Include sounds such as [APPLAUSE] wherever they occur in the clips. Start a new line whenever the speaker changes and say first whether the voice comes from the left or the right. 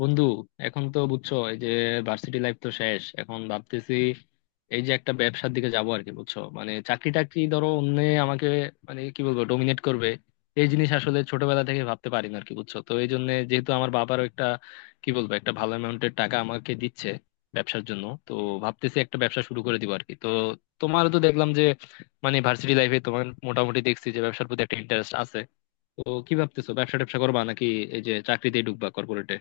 left: বন্ধু, এখন তো বুঝছো এই যে ভার্সিটি লাইফ তো শেষ। এখন ভাবতেছি এই যে একটা ব্যবসার দিকে যাবো আর কি, বুঝছো। মানে চাকরি টাকরি ধরো অন্য আমাকে মানে কি বলবো, ডোমিনেট করবে। এই জিনিস আসলে ছোটবেলা থেকে ভাবতে পারি না আর কি, বুঝছো। তো এই জন্য, যেহেতু আমার বাবারও একটা কি বলবো, একটা ভালো অ্যামাউন্টের টাকা আমাকে দিচ্ছে ব্যবসার জন্য, তো ভাবতেছি একটা ব্যবসা শুরু করে দিব আর কি। তো তোমারও তো দেখলাম যে, মানে ভার্সিটি লাইফে তোমার মোটামুটি দেখছি যে ব্যবসার প্রতি একটা ইন্টারেস্ট আছে। তো কি ভাবতেছো, ব্যবসা ট্যাবসা করবা নাকি এই যে চাকরিতেই ঢুকবা কর্পোরেটে?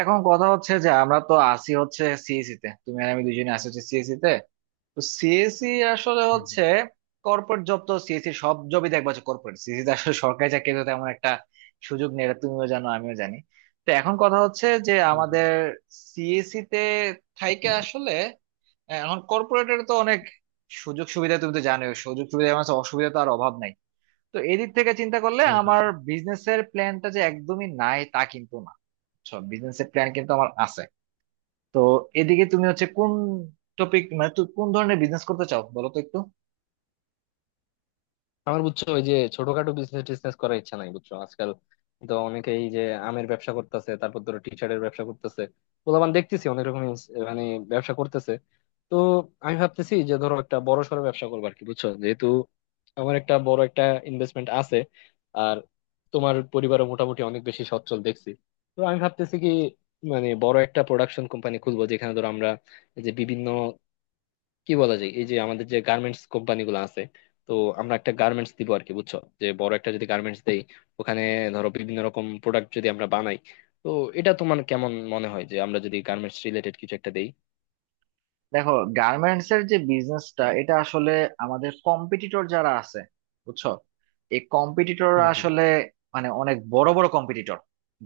right: এখন কথা হচ্ছে যে আমরা তো আসি হচ্ছে সিএসসি তে, তুমি আর আমি দুজনে আসি হচ্ছে সিএসসি তে। তো সিএসসি আসলে হচ্ছে কর্পোরেট জব। তো সিএসসি সব জবই দেখবা হচ্ছে কর্পোরেট, সিএসসি তে আসলে সরকারি চাকরিতে তেমন একটা সুযোগ নেই, এটা তুমিও জানো আমিও জানি। তো এখন কথা হচ্ছে যে
left: হুম হুম
right: আমাদের সিএসসি তে থাইকে আসলে এখন কর্পোরেটের তো অনেক সুযোগ সুবিধা, তুমি তো জানো সুযোগ সুবিধা মানে হচ্ছে অসুবিধা তো আর অভাব নাই। তো এদিক থেকে চিন্তা করলে
left: হুম হুম।
right: আমার বিজনেসের প্ল্যানটা যে একদমই নাই তা কিন্তু না, বিজনেসের প্ল্যান কিন্তু আমার আছে। তো এদিকে তুমি হচ্ছে কোন টপিক মানে তুমি কোন ধরনের বিজনেস করতে চাও বলো তো একটু।
left: আমার, বুঝছো, ওই যে ছোটখাটো বিজনেস টিজনেস করার ইচ্ছা নাই, বুঝছো। আজকাল তো অনেকেই যে আমের ব্যবসা করতেছে, তারপর ধরো টি শার্টের ব্যবসা করতেছে। পোলাপান দেখতেছি অনেক রকম মানে ব্যবসা করতেছে। তো আমি ভাবতেছি যে ধরো একটা বড় সড়ো ব্যবসা করবো আর কি, বুঝছো। যেহেতু আমার একটা বড় একটা ইনভেস্টমেন্ট আছে, আর তোমার পরিবারও মোটামুটি অনেক বেশি সচ্ছল দেখছি। তো আমি ভাবতেছি কি, মানে বড় একটা প্রোডাকশন কোম্পানি খুলবো, যেখানে ধরো আমরা এই যে বিভিন্ন কি বলা যায়, এই যে আমাদের যে গার্মেন্টস কোম্পানি গুলো আছে, তো আমরা একটা গার্মেন্টস দিব আর কি, বুঝছো। যে বড় একটা যদি গার্মেন্টস দেই ওখানে, ধরো বিভিন্ন রকম প্রোডাক্ট যদি আমরা বানাই, তো এটা তোমার কেমন মনে হয়, যে আমরা যদি গার্মেন্টস রিলেটেড কিছু একটা দেই?
right: দেখো, গার্মেন্টস এর যে বিজনেসটা এটা আসলে আমাদের কম্পিটিটর যারা আছে, বুঝছো, এই কম্পিটিটররা
left: হুম হুম
right: আসলে মানে অনেক বড় বড় কম্পিটিটর।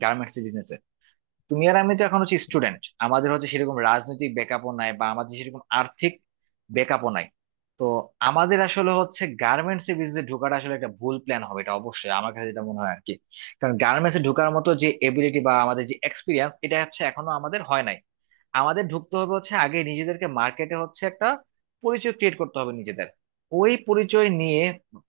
right: গার্মেন্টস বিজনেস, তুমি আর আমি তো এখন হচ্ছে
left: হুম
right: স্টুডেন্ট, আমাদের হচ্ছে সেরকম রাজনৈতিক ব্যাকআপও নাই বা আমাদের সেরকম আর্থিক ব্যাকআপও নাই। তো আমাদের আসলে হচ্ছে গার্মেন্টস এর বিজনেসে ঢোকাটা আসলে একটা ভুল প্ল্যান হবে, এটা অবশ্যই আমার কাছে যেটা মনে হয় আর কি। কারণ গার্মেন্টস এ ঢোকার মতো যে এবিলিটি বা আমাদের যে এক্সপিরিয়েন্স এটা হচ্ছে এখনো আমাদের হয় নাই। আমাদের ঢুকতে হবে হচ্ছে আগে নিজেদেরকে মার্কেটে হচ্ছে একটা পরিচয় ক্রিয়েট করতে হবে নিজেদের। ওই পরিচয় নিয়ে,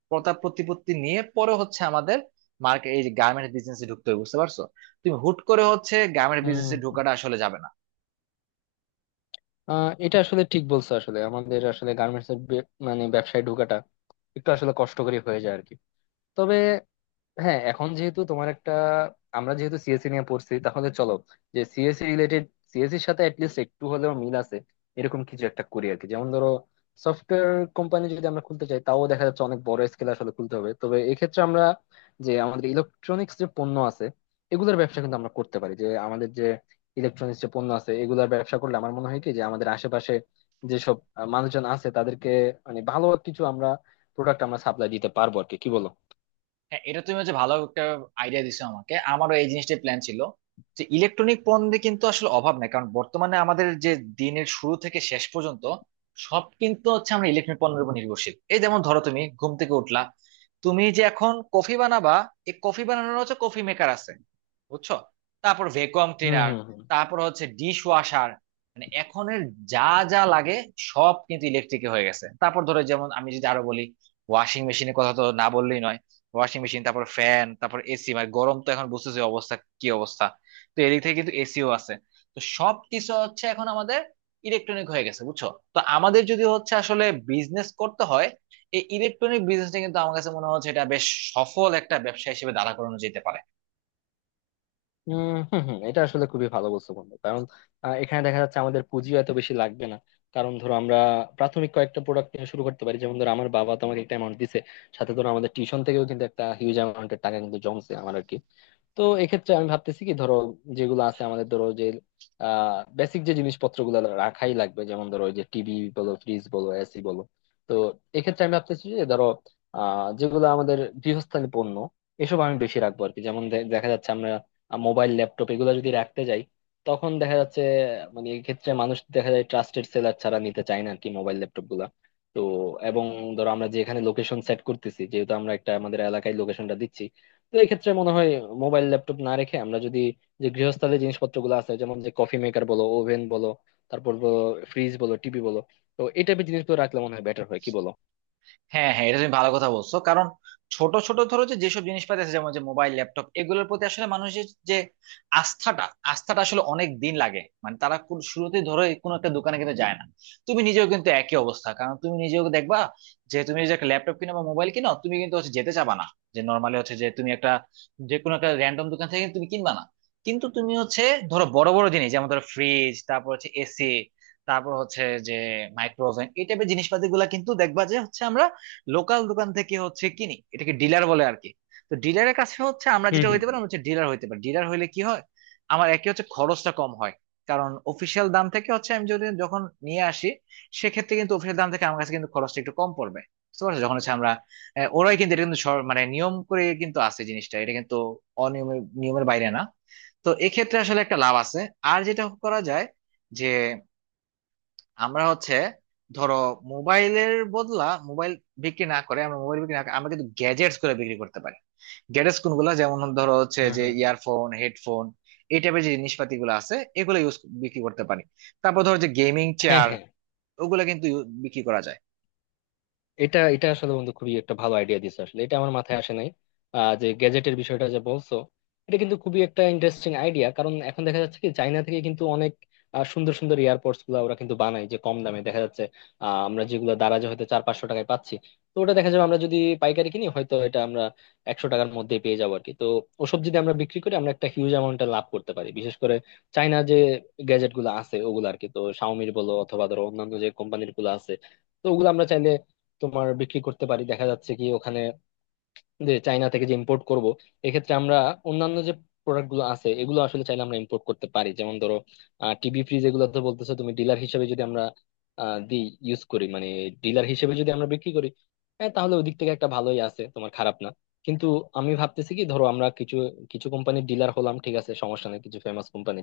right: প্রতাপ প্রতিপত্তি নিয়ে পরে হচ্ছে আমাদের মার্কেট এই গার্মেন্ট বিজনেসে ঢুকতে হবে, বুঝতে পারছো? তুমি হুট করে হচ্ছে গার্মেন্ট
left: হুম।
right: বিজনেসে
left: হুম
right: ঢোকাটা আসলে যাবে না।
left: এটা আসলে ঠিক বলছো। আসলে আমাদের আসলে গার্মেন্টস এর মানে ব্যবসায় ঢোকাটা একটু আসলে কষ্টকরই হয়ে যায় আর কি। তবে হ্যাঁ, এখন যেহেতু তোমার একটা, আমরা যেহেতু সিএসসি নিয়ে পড়ছি, তাহলে চলো যে সিএসসি রিলেটেড, সিএসসির সাথে অ্যাটলিস্ট একটু হলেও মিল আছে এরকম কিছু একটা করি আর কি। যেমন ধরো সফটওয়্যার কোম্পানি যদি আমরা খুলতে চাই, তাও দেখা যাচ্ছে অনেক বড় স্কেলে আসলে খুলতে হবে। তবে এক্ষেত্রে আমরা যে আমাদের ইলেকট্রনিক্স যে পণ্য আছে এগুলোর ব্যবসা কিন্তু আমরা করতে পারি। যে আমাদের যে ইলেকট্রনিক্স যে পণ্য আছে এগুলোর ব্যবসা করলে আমার মনে হয় কি, যে আমাদের আশেপাশে যেসব মানুষজন আছে তাদেরকে মানে ভালো কিছু আমরা প্রোডাক্ট আমরা সাপ্লাই দিতে পারবো আর কি। কি বলো?
right: হ্যাঁ, এটা তুমি হচ্ছে ভালো একটা আইডিয়া দিছো আমাকে, আমারও এই জিনিসটাই প্ল্যান ছিল যে ইলেকট্রনিক পণ্যে কিন্তু আসলে অভাব নাই, কারণ বর্তমানে আমাদের যে দিনের শুরু থেকে শেষ পর্যন্ত সব কিন্তু হচ্ছে আমরা ইলেকট্রনিক পণ্যের উপর নির্ভরশীল। এই যেমন ধরো তুমি ঘুম থেকে উঠলা, তুমি যে এখন কফি বানাবা, এই কফি বানানোর হচ্ছে কফি মেকার আছে, বুঝছো। তারপর ভ্যাকুয়াম
left: হম
right: ক্লিনার,
left: হম।
right: তারপর হচ্ছে ডিশ ওয়াশার, মানে এখনের যা যা লাগে সব কিন্তু ইলেকট্রিকে হয়ে গেছে। তারপর ধরো, যেমন আমি যদি আরো বলি, ওয়াশিং মেশিনের কথা তো না বললেই নয়। ওয়াশিং মেশিন, তারপর ফ্যান, তারপর এসি, মানে গরম তো এখন বুঝতেছি অবস্থা, কি অবস্থা! তো এদিক থেকে কিন্তু এসিও আছে। তো সব কিছু হচ্ছে এখন আমাদের ইলেকট্রনিক হয়ে গেছে, বুঝছো। তো আমাদের যদি হচ্ছে আসলে বিজনেস করতে হয়, এই ইলেকট্রনিক বিজনেসটা কিন্তু আমার কাছে মনে হচ্ছে এটা বেশ সফল একটা ব্যবসা হিসেবে দাঁড়া করানো যেতে পারে।
left: হম হম, এটা আসলে খুবই ভালো বলছো বন্ধু। কারণ এখানে দেখা যাচ্ছে আমাদের পুঁজিও এত বেশি লাগবে না। কারণ ধরো আমরা প্রাথমিক কয়েকটা প্রোডাক্ট নিয়ে শুরু করতে পারি। যেমন ধরো আমার বাবা তোমাকে একটা অ্যামাউন্ট দিছে, সাথে ধরো আমাদের টিউশন থেকেও কিন্তু একটা হিউজ অ্যামাউন্টের টাকা কিন্তু জমছে আমার আরকি। তো এক্ষেত্রে আমি ভাবতেছি কি, ধরো যেগুলো আছে আমাদের, ধরো যে বেসিক যে জিনিসপত্র গুলো রাখাই লাগবে, যেমন ধরো ওই যে টিভি বলো, ফ্রিজ বলো, এসি বলো। তো এক্ষেত্রে আমি ভাবতেছি যে ধরো যেগুলো আমাদের গৃহস্থালী পণ্য, এসব আমি বেশি রাখবো আর কি। যেমন দেখা যাচ্ছে আমরা মোবাইল ল্যাপটপ এগুলো যদি রাখতে যাই, তখন দেখা যাচ্ছে মানে এই ক্ষেত্রে মানুষ দেখা যায় ট্রাস্টেড সেলার ছাড়া নিতে চায় না আর কি, মোবাইল ল্যাপটপ গুলা। তো এবং ধরো আমরা যে এখানে লোকেশন সেট করতেছি, যেহেতু আমরা একটা আমাদের এলাকায় লোকেশনটা দিচ্ছি, তো এক্ষেত্রে মনে হয় মোবাইল ল্যাপটপ না রেখে আমরা যদি যে গৃহস্থালী জিনিসপত্রগুলো আছে, যেমন যে কফি মেকার বলো, ওভেন বলো, তারপর ফ্রিজ বলো, টিভি বলো, তো এই টাইপের জিনিসগুলো রাখলে মনে হয় বেটার হয়। কি বলো?
right: হ্যাঁ হ্যাঁ, এটা তুমি ভালো কথা বলছো, কারণ ছোট ছোট ধরো যে যেসব জিনিসপাতি আছে যেমন যে মোবাইল ল্যাপটপ, এগুলোর প্রতি আসলে মানুষের যে আস্থাটা আস্থাটা আসলে অনেক দিন লাগে, মানে তারা শুরুতেই ধরো এই কোনো একটা দোকানে কিন্তু যায় না। তুমি নিজেও কিন্তু একই অবস্থা, কারণ তুমি নিজেও দেখবা যে তুমি যে একটা ল্যাপটপ কিনো বা মোবাইল কিনো, তুমি কিন্তু হচ্ছে যেতে চাবা না যে নর্মালি হচ্ছে যে তুমি একটা যে কোনো একটা র্যান্ডম দোকান থেকে তুমি কিনবা না। কিন্তু তুমি হচ্ছে ধরো বড় বড় জিনিস যেমন ধরো ফ্রিজ, তারপর হচ্ছে এসি, তারপর হচ্ছে যে মাইক্রোওভেন, এই টাইপের জিনিসপাতি গুলা কিন্তু দেখবা যে হচ্ছে আমরা লোকাল দোকান থেকে হচ্ছে কিনি, এটাকে ডিলার বলে আর কি। তো ডিলারের কাছে হচ্ছে আমরা
left: হুম
right: যেটা হইতে
left: হুম
right: পারি, আমরা হচ্ছে ডিলার হইতে পারি। ডিলার হইলে কি হয়, আমার একে হচ্ছে খরচটা কম হয়, কারণ অফিসিয়াল দাম থেকে হচ্ছে আমি যদি যখন নিয়ে আসি, সেক্ষেত্রে কিন্তু অফিসিয়াল দাম থেকে আমার কাছে কিন্তু খরচটা একটু কম পড়বে। বুঝতে পারছো, যখন হচ্ছে আমরা ওরাই কিন্তু এটা কিন্তু মানে নিয়ম করে কিন্তু আছে জিনিসটা, এটা কিন্তু অনিয়মের নিয়মের বাইরে না। তো এক্ষেত্রে আসলে একটা লাভ আছে। আর যেটা করা যায় যে আমরা হচ্ছে ধরো মোবাইলের বদলা, মোবাইল বিক্রি না করে আমরা মোবাইল বিক্রি না করে আমরা কিন্তু গ্যাজেটস করে বিক্রি করতে পারি। গ্যাজেটস কোনগুলো, যেমন ধরো হচ্ছে
left: হুম হুম
right: যে
left: হুম হুম।
right: ইয়ারফোন, হেডফোন, এই টাইপের যে জিনিসপাতি গুলো আছে এগুলো ইউজ বিক্রি করতে পারি। তারপর ধরো যে গেমিং
left: হ্যাঁ
right: চেয়ার,
left: হ্যাঁ,
right: ওগুলো কিন্তু বিক্রি করা যায়।
left: এটা এটা আসলে বন্ধু, খুবই একটা ভালো আইডিয়া দিছে। আসলে এটা আমার মাথায় আসে নাই, যে গ্যাজেটের বিষয়টা যে বলছো। এটা কিন্তু খুবই একটা ইন্টারেস্টিং আইডিয়া। কারণ এখন দেখা যাচ্ছে কি, চায়না থেকে কিন্তু অনেক সুন্দর সুন্দর এয়ারপডস গুলো ওরা কিন্তু বানায়, যে কম দামে দেখা যাচ্ছে। আমরা যেগুলো দারাজে হয়তো চার পাঁচশো টাকায় পাচ্ছি, তো ওটা দেখা যাবে আমরা যদি পাইকারি কিনি হয়তো এটা আমরা একশো টাকার মধ্যে পেয়ে যাবো আর কি। তো ওসব যদি আমরা বিক্রি করি আমরা একটা হিউজ অ্যামাউন্টে লাভ করতে পারি, বিশেষ করে চায়না যে গ্যাজেট গুলো আছে ওগুলো আর কি। তো শাওমির বলো অথবা ধরো অন্যান্য যে কোম্পানির গুলো আছে, তো ওগুলো আমরা চাইলে তোমার বিক্রি করতে পারি। দেখা যাচ্ছে কি ওখানে, যে চায়না থেকে যে ইম্পোর্ট করব, এক্ষেত্রে আমরা অন্যান্য যে প্রোডাক্ট গুলো আছে এগুলো আসলে চাইলে আমরা ইম্পোর্ট করতে পারি। যেমন ধরো টিভি ফ্রিজ এগুলো তো বলতেছো তুমি ডিলার হিসেবে, যদি আমরা দিই ইউজ করি মানে, ডিলার হিসেবে যদি আমরা বিক্রি করি, হ্যাঁ তাহলে ওদিক থেকে একটা ভালোই আছে, তোমার খারাপ না। কিন্তু আমি ভাবতেছি কি, ধরো আমরা কিছু কিছু কোম্পানির ডিলার হলাম, ঠিক আছে, সমস্যা নেই কিছু ফেমাস কোম্পানি।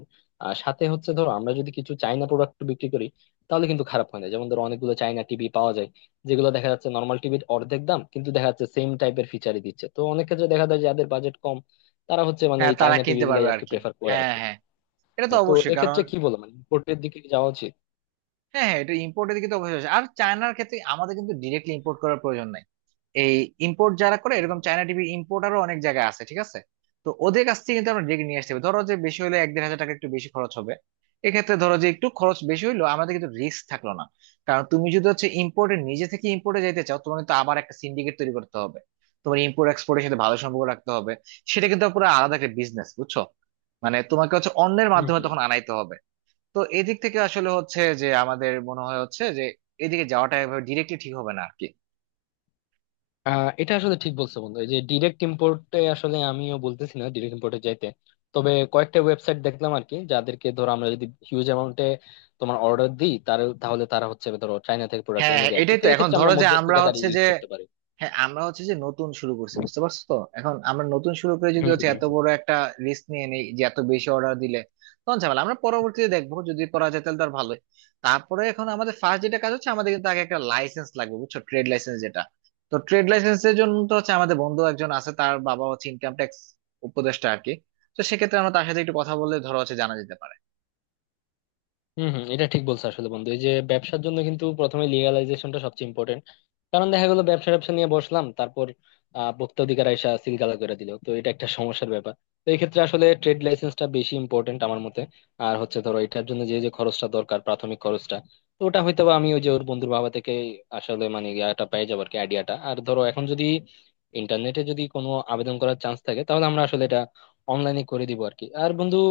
left: আর সাথে হচ্ছে ধরো আমরা যদি কিছু চাইনা প্রোডাক্ট বিক্রি করি তাহলে কিন্তু খারাপ হয় না। যেমন ধরো অনেকগুলো চাইনা টিভি পাওয়া যায় যেগুলো দেখা যাচ্ছে নর্মাল টিভির অর্ধেক দাম, কিন্তু দেখা যাচ্ছে সেম টাইপের ফিচারই দিচ্ছে। তো অনেক ক্ষেত্রে দেখা যায় যাদের বাজেট কম, তারা হচ্ছে মানে
right: হ্যাঁ,
left: এই
right: তারা
left: চাইনা টিভি
right: কিনতে
left: গুলাই
right: পারবে
left: আর
right: আর
left: কি
right: কি।
left: প্রেফার করে আর
right: হ্যাঁ
left: কি।
right: হ্যাঁ, এটা তো
left: হ্যাঁ, তো
right: অবশ্যই, কারণ
left: এক্ষেত্রে কি বলো, মানে ইম্পোর্টের দিকে কি যাওয়া উচিত?
right: হ্যাঁ হ্যাঁ এটা ইম্পোর্টের দিকে তো অবশ্যই আছে। আর চায়নার ক্ষেত্রে আমাদের কিন্তু ডিরেক্টলি ইম্পোর্ট করার প্রয়োজন নাই, এই ইম্পোর্ট যারা করে,
left: হুম হুম
right: এরকম চায়না টিভি ইম্পোর্টারও অনেক জায়গায় আছে, ঠিক আছে। তো ওদের কাছ থেকে কিন্তু আমরা ডেকে নিয়ে আসতে হবে, ধরো যে বেশি হলে 1-1500 টাকা একটু বেশি খরচ হবে। এক্ষেত্রে ধরো যে একটু খরচ বেশি হইলো, আমাদের কিন্তু রিস্ক থাকলো না। কারণ তুমি যদি হচ্ছে ইম্পোর্টে নিজে থেকে ইম্পোর্টে যেতে চাও, তোমার কিন্তু আবার একটা সিন্ডিকেট তৈরি করতে হবে, তোমার ইম্পোর্ট এক্সপোর্টের সাথে ভালো সম্পর্ক রাখতে হবে, সেটা কিন্তু পুরো আলাদা একটা বিজনেস, বুঝছো। মানে তোমাকে হচ্ছে অন্যের
left: হুম,
right: মাধ্যমে
left: হুম।
right: তখন আনাইতে হবে। তো এদিক থেকে আসলে হচ্ছে যে আমাদের মনে হয় হচ্ছে যে এদিকে যাওয়াটা এভাবে ডিরেক্টলি ঠিক হবে না আর কি।
left: এটা আসলে ঠিক বলছো বন্ধু, এই যে ডিরেক্ট ইম্পোর্টে, আসলে আমিও বলতেছি না ডিরেক্ট ইম্পোর্টে যাইতে। তবে কয়েকটা ওয়েবসাইট দেখলাম আর কি, যাদেরকে ধরো আমরা যদি হিউজ অ্যামাউন্টে তোমার অর্ডার দিই, তার তাহলে তারা হচ্ছে ধরো চাইনা থেকে প্রোডাক্ট
right: হ্যাঁ
left: এনে
right: হ্যাঁ,
left: দেয় আর কি।
right: এটাই
left: তো
right: তো। এখন
left: এক্ষেত্রে আমরা
right: ধরো যে আমরা
left: মধ্যস্থতাকারী
right: হচ্ছে যে
left: ইউজ করতে পারি।
right: হ্যাঁ, আমরা হচ্ছে যে নতুন শুরু করছি, বুঝতে পারছো। তো এখন আমরা নতুন শুরু করে যদি
left: হুম
right: হচ্ছে
left: হুম।
right: এত বড় একটা রিস্ক নিয়ে নেই যে এত বেশি অর্ডার দিলে তখন ঝামেলা। আমরা পরবর্তীতে দেখবো যদি করা যায় তাহলে তো আর ভালোই। তারপরে এখন আমাদের ফার্স্ট যেটা কাজ হচ্ছে আমাদের কিন্তু আগে একটা লাইসেন্স লাগবে, বুঝছো, ট্রেড লাইসেন্স যেটা। তো ট্রেড লাইসেন্সের জন্য তো হচ্ছে আমাদের বন্ধু একজন আছে, তার বাবা হচ্ছে ইনকাম ট্যাক্স উপদেষ্টা আর কি। তো সেক্ষেত্রে আমরা তার সাথে একটু কথা বলে ধরো হচ্ছে জানা যেতে পারে।
left: হম হম, এটা ঠিক বলছো আসলে বন্ধু, এই যে ব্যবসার জন্য কিন্তু প্রথমে লিগালাইজেশনটা সবচেয়ে ইম্পর্টেন্ট। কারণ দেখা গেলো ব্যবসা ব্যবসা নিয়ে বসলাম, তারপর ভোক্তা অধিকার আইসা সিলগালা করে দিল, তো এটা একটা সমস্যার ব্যাপার। তো এই ক্ষেত্রে আসলে ট্রেড লাইসেন্সটা বেশি ইম্পর্টেন্ট আমার মতে। আর হচ্ছে ধরো এটার জন্য যে যে খরচটা দরকার, প্রাথমিক খরচটা, তো ওটা হয়তো বা আমি ওই যে ওর বন্ধুর বাবা থেকে আসলে মানে ইয়াটা পেয়ে যাবো আর কি, আইডিয়াটা। আর ধরো এখন যদি ইন্টারনেটে যদি কোনো আবেদন করার চান্স থাকে তাহলে আমরা আসলে এটা অনলাইনে করে দিব আর কি। আর বন্ধু,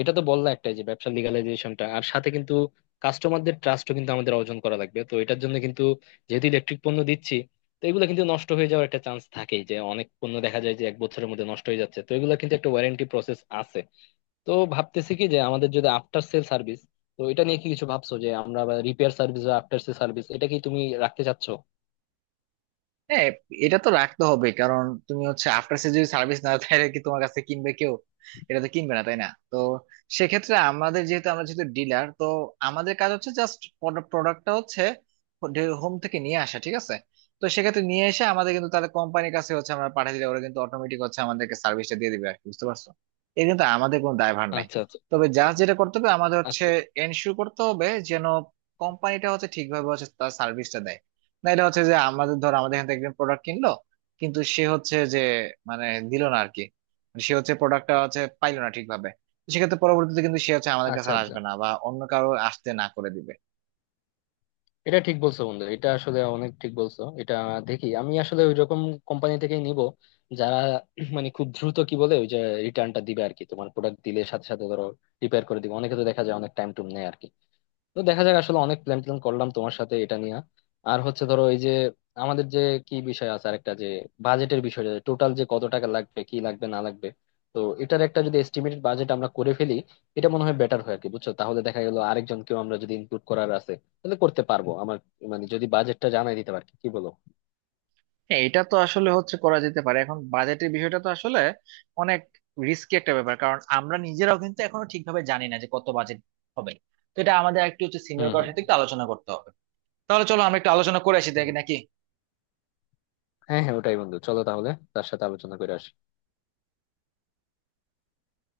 left: এটা তো বললা একটাই যে ব্যবসা লিগালাইজেশনটা, আর সাথে কিন্তু কাস্টমারদের ট্রাস্টও কিন্তু আমাদের অর্জন করা লাগবে। তো এটার জন্য কিন্তু, যেহেতু ইলেকট্রিক পণ্য দিচ্ছি, তো এগুলো কিন্তু নষ্ট হয়ে যাওয়ার একটা চান্স থাকেই। যে অনেক পণ্য দেখা যায় যে এক বছরের মধ্যে নষ্ট হয়ে যাচ্ছে, তো এগুলো কিন্তু একটা ওয়ারেন্টি প্রসেস আছে। তো ভাবতেছি কি, যে আমাদের যদি আফটার সেল সার্ভিস, তো এটা নিয়ে কি কিছু ভাবছো, যে আমরা রিপেয়ার সার্ভিস বা আফটার সেল সার্ভিস এটা কি তুমি রাখতে চাচ্ছো?
right: হ্যাঁ, এটা তো রাখতে হবে, কারণ তুমি হচ্ছে আফটার সেল যদি সার্ভিস না দেয় তাহলে কি তোমার কাছে কিনবে কেউ? এটা তো কিনবে না, তাই না? তো সেক্ষেত্রে আমাদের যেহেতু, আমরা যেহেতু ডিলার, তো আমাদের কাজ হচ্ছে জাস্ট প্রোডাক্টটা হচ্ছে হোম থেকে নিয়ে আসা, ঠিক আছে। তো সেক্ষেত্রে নিয়ে এসে আমাদের কিন্তু তাদের কোম্পানির কাছে হচ্ছে আমরা পাঠিয়ে দিলে ওরা কিন্তু অটোমেটিক হচ্ছে আমাদেরকে সার্ভিসটা দিয়ে দিবে আর কি, বুঝতে পারছো। এর কিন্তু আমাদের কোনো দায়ভার নাই।
left: আচ্ছা আচ্ছা।
right: তবে যা যেটা করতে হবে আমাদের হচ্ছে
left: আচ্ছা
right: এনশিওর করতে হবে যেন কোম্পানিটা হচ্ছে ঠিকভাবে হচ্ছে তার সার্ভিসটা দেয়। না, এটা হচ্ছে যে আমাদের, ধর আমাদের এখান থেকে একজন প্রোডাক্ট কিনলো কিন্তু সে হচ্ছে যে মানে দিল না আর কি, মানে সে হচ্ছে প্রোডাক্টটা হচ্ছে পাইলো না ঠিকভাবে। তো সেক্ষেত্রে পরবর্তীতে কিন্তু সে হচ্ছে আমাদের কাছে
left: আচ্ছা
right: আর
left: আচ্ছা,
right: আসবে না বা অন্য কারো আসতে না করে দিবে।
left: এটা ঠিক বলছো বন্ধু, এটা আসলে অনেক ঠিক বলছো। এটা দেখি, আমি আসলে ওই রকম কোম্পানি থেকেই নিব, যারা [CLEARS THROAT] মানে খুব দ্রুত কি বলে ওই যে রিটার্নটা দিবে আর কি। তোমার প্রোডাক্ট দিলে সাথে সাথে ধরো রিপেয়ার করে দিবে। অনেকে তো দেখা যায় অনেক টাইম টুম নেয় আর কি। তো দেখা যাক আসলে, অনেক প্ল্যান ট্যান করলাম তোমার সাথে এটা নিয়ে। আর হচ্ছে ধরো এই যে আমাদের যে কি বিষয় আছে আরেকটা, যে বাজেটের বিষয়, টোটাল যে কত টাকা লাগবে কি লাগবে না লাগবে। তো এটার একটা যদি এস্টিমেটেড বাজেট আমরা করে ফেলি, এটা মনে হয় বেটার হয় আর কি, বুঝছো। তাহলে দেখা গেল আরেকজনকেও আমরা যদি ইনক্লুড করার আছে তাহলে করতে পারবো আমার, মানে যদি বাজেটটা জানাই দিতে পারি। কি বলো?
right: হ্যাঁ, এটা তো আসলে হচ্ছে করা যেতে পারে। এখন বাজেটের বিষয়টা তো আসলে অনেক রিস্কি একটা ব্যাপার, কারণ আমরা নিজেরাও কিন্তু এখনো ঠিকভাবে জানি না যে কত বাজেট হবে। তো এটা আমাদের একটু হচ্ছে সিনিয়র
left: হুম
right: কারোর
left: হুম
right: সাথে একটু আলোচনা করতে হবে। তাহলে চলো আমরা একটু আলোচনা করে আসি
left: হুম।
right: দেখি নাকি।
left: হ্যাঁ হ্যাঁ ওটাই বন্ধু, চলো তাহলে তার সাথে আলোচনা করে আসি।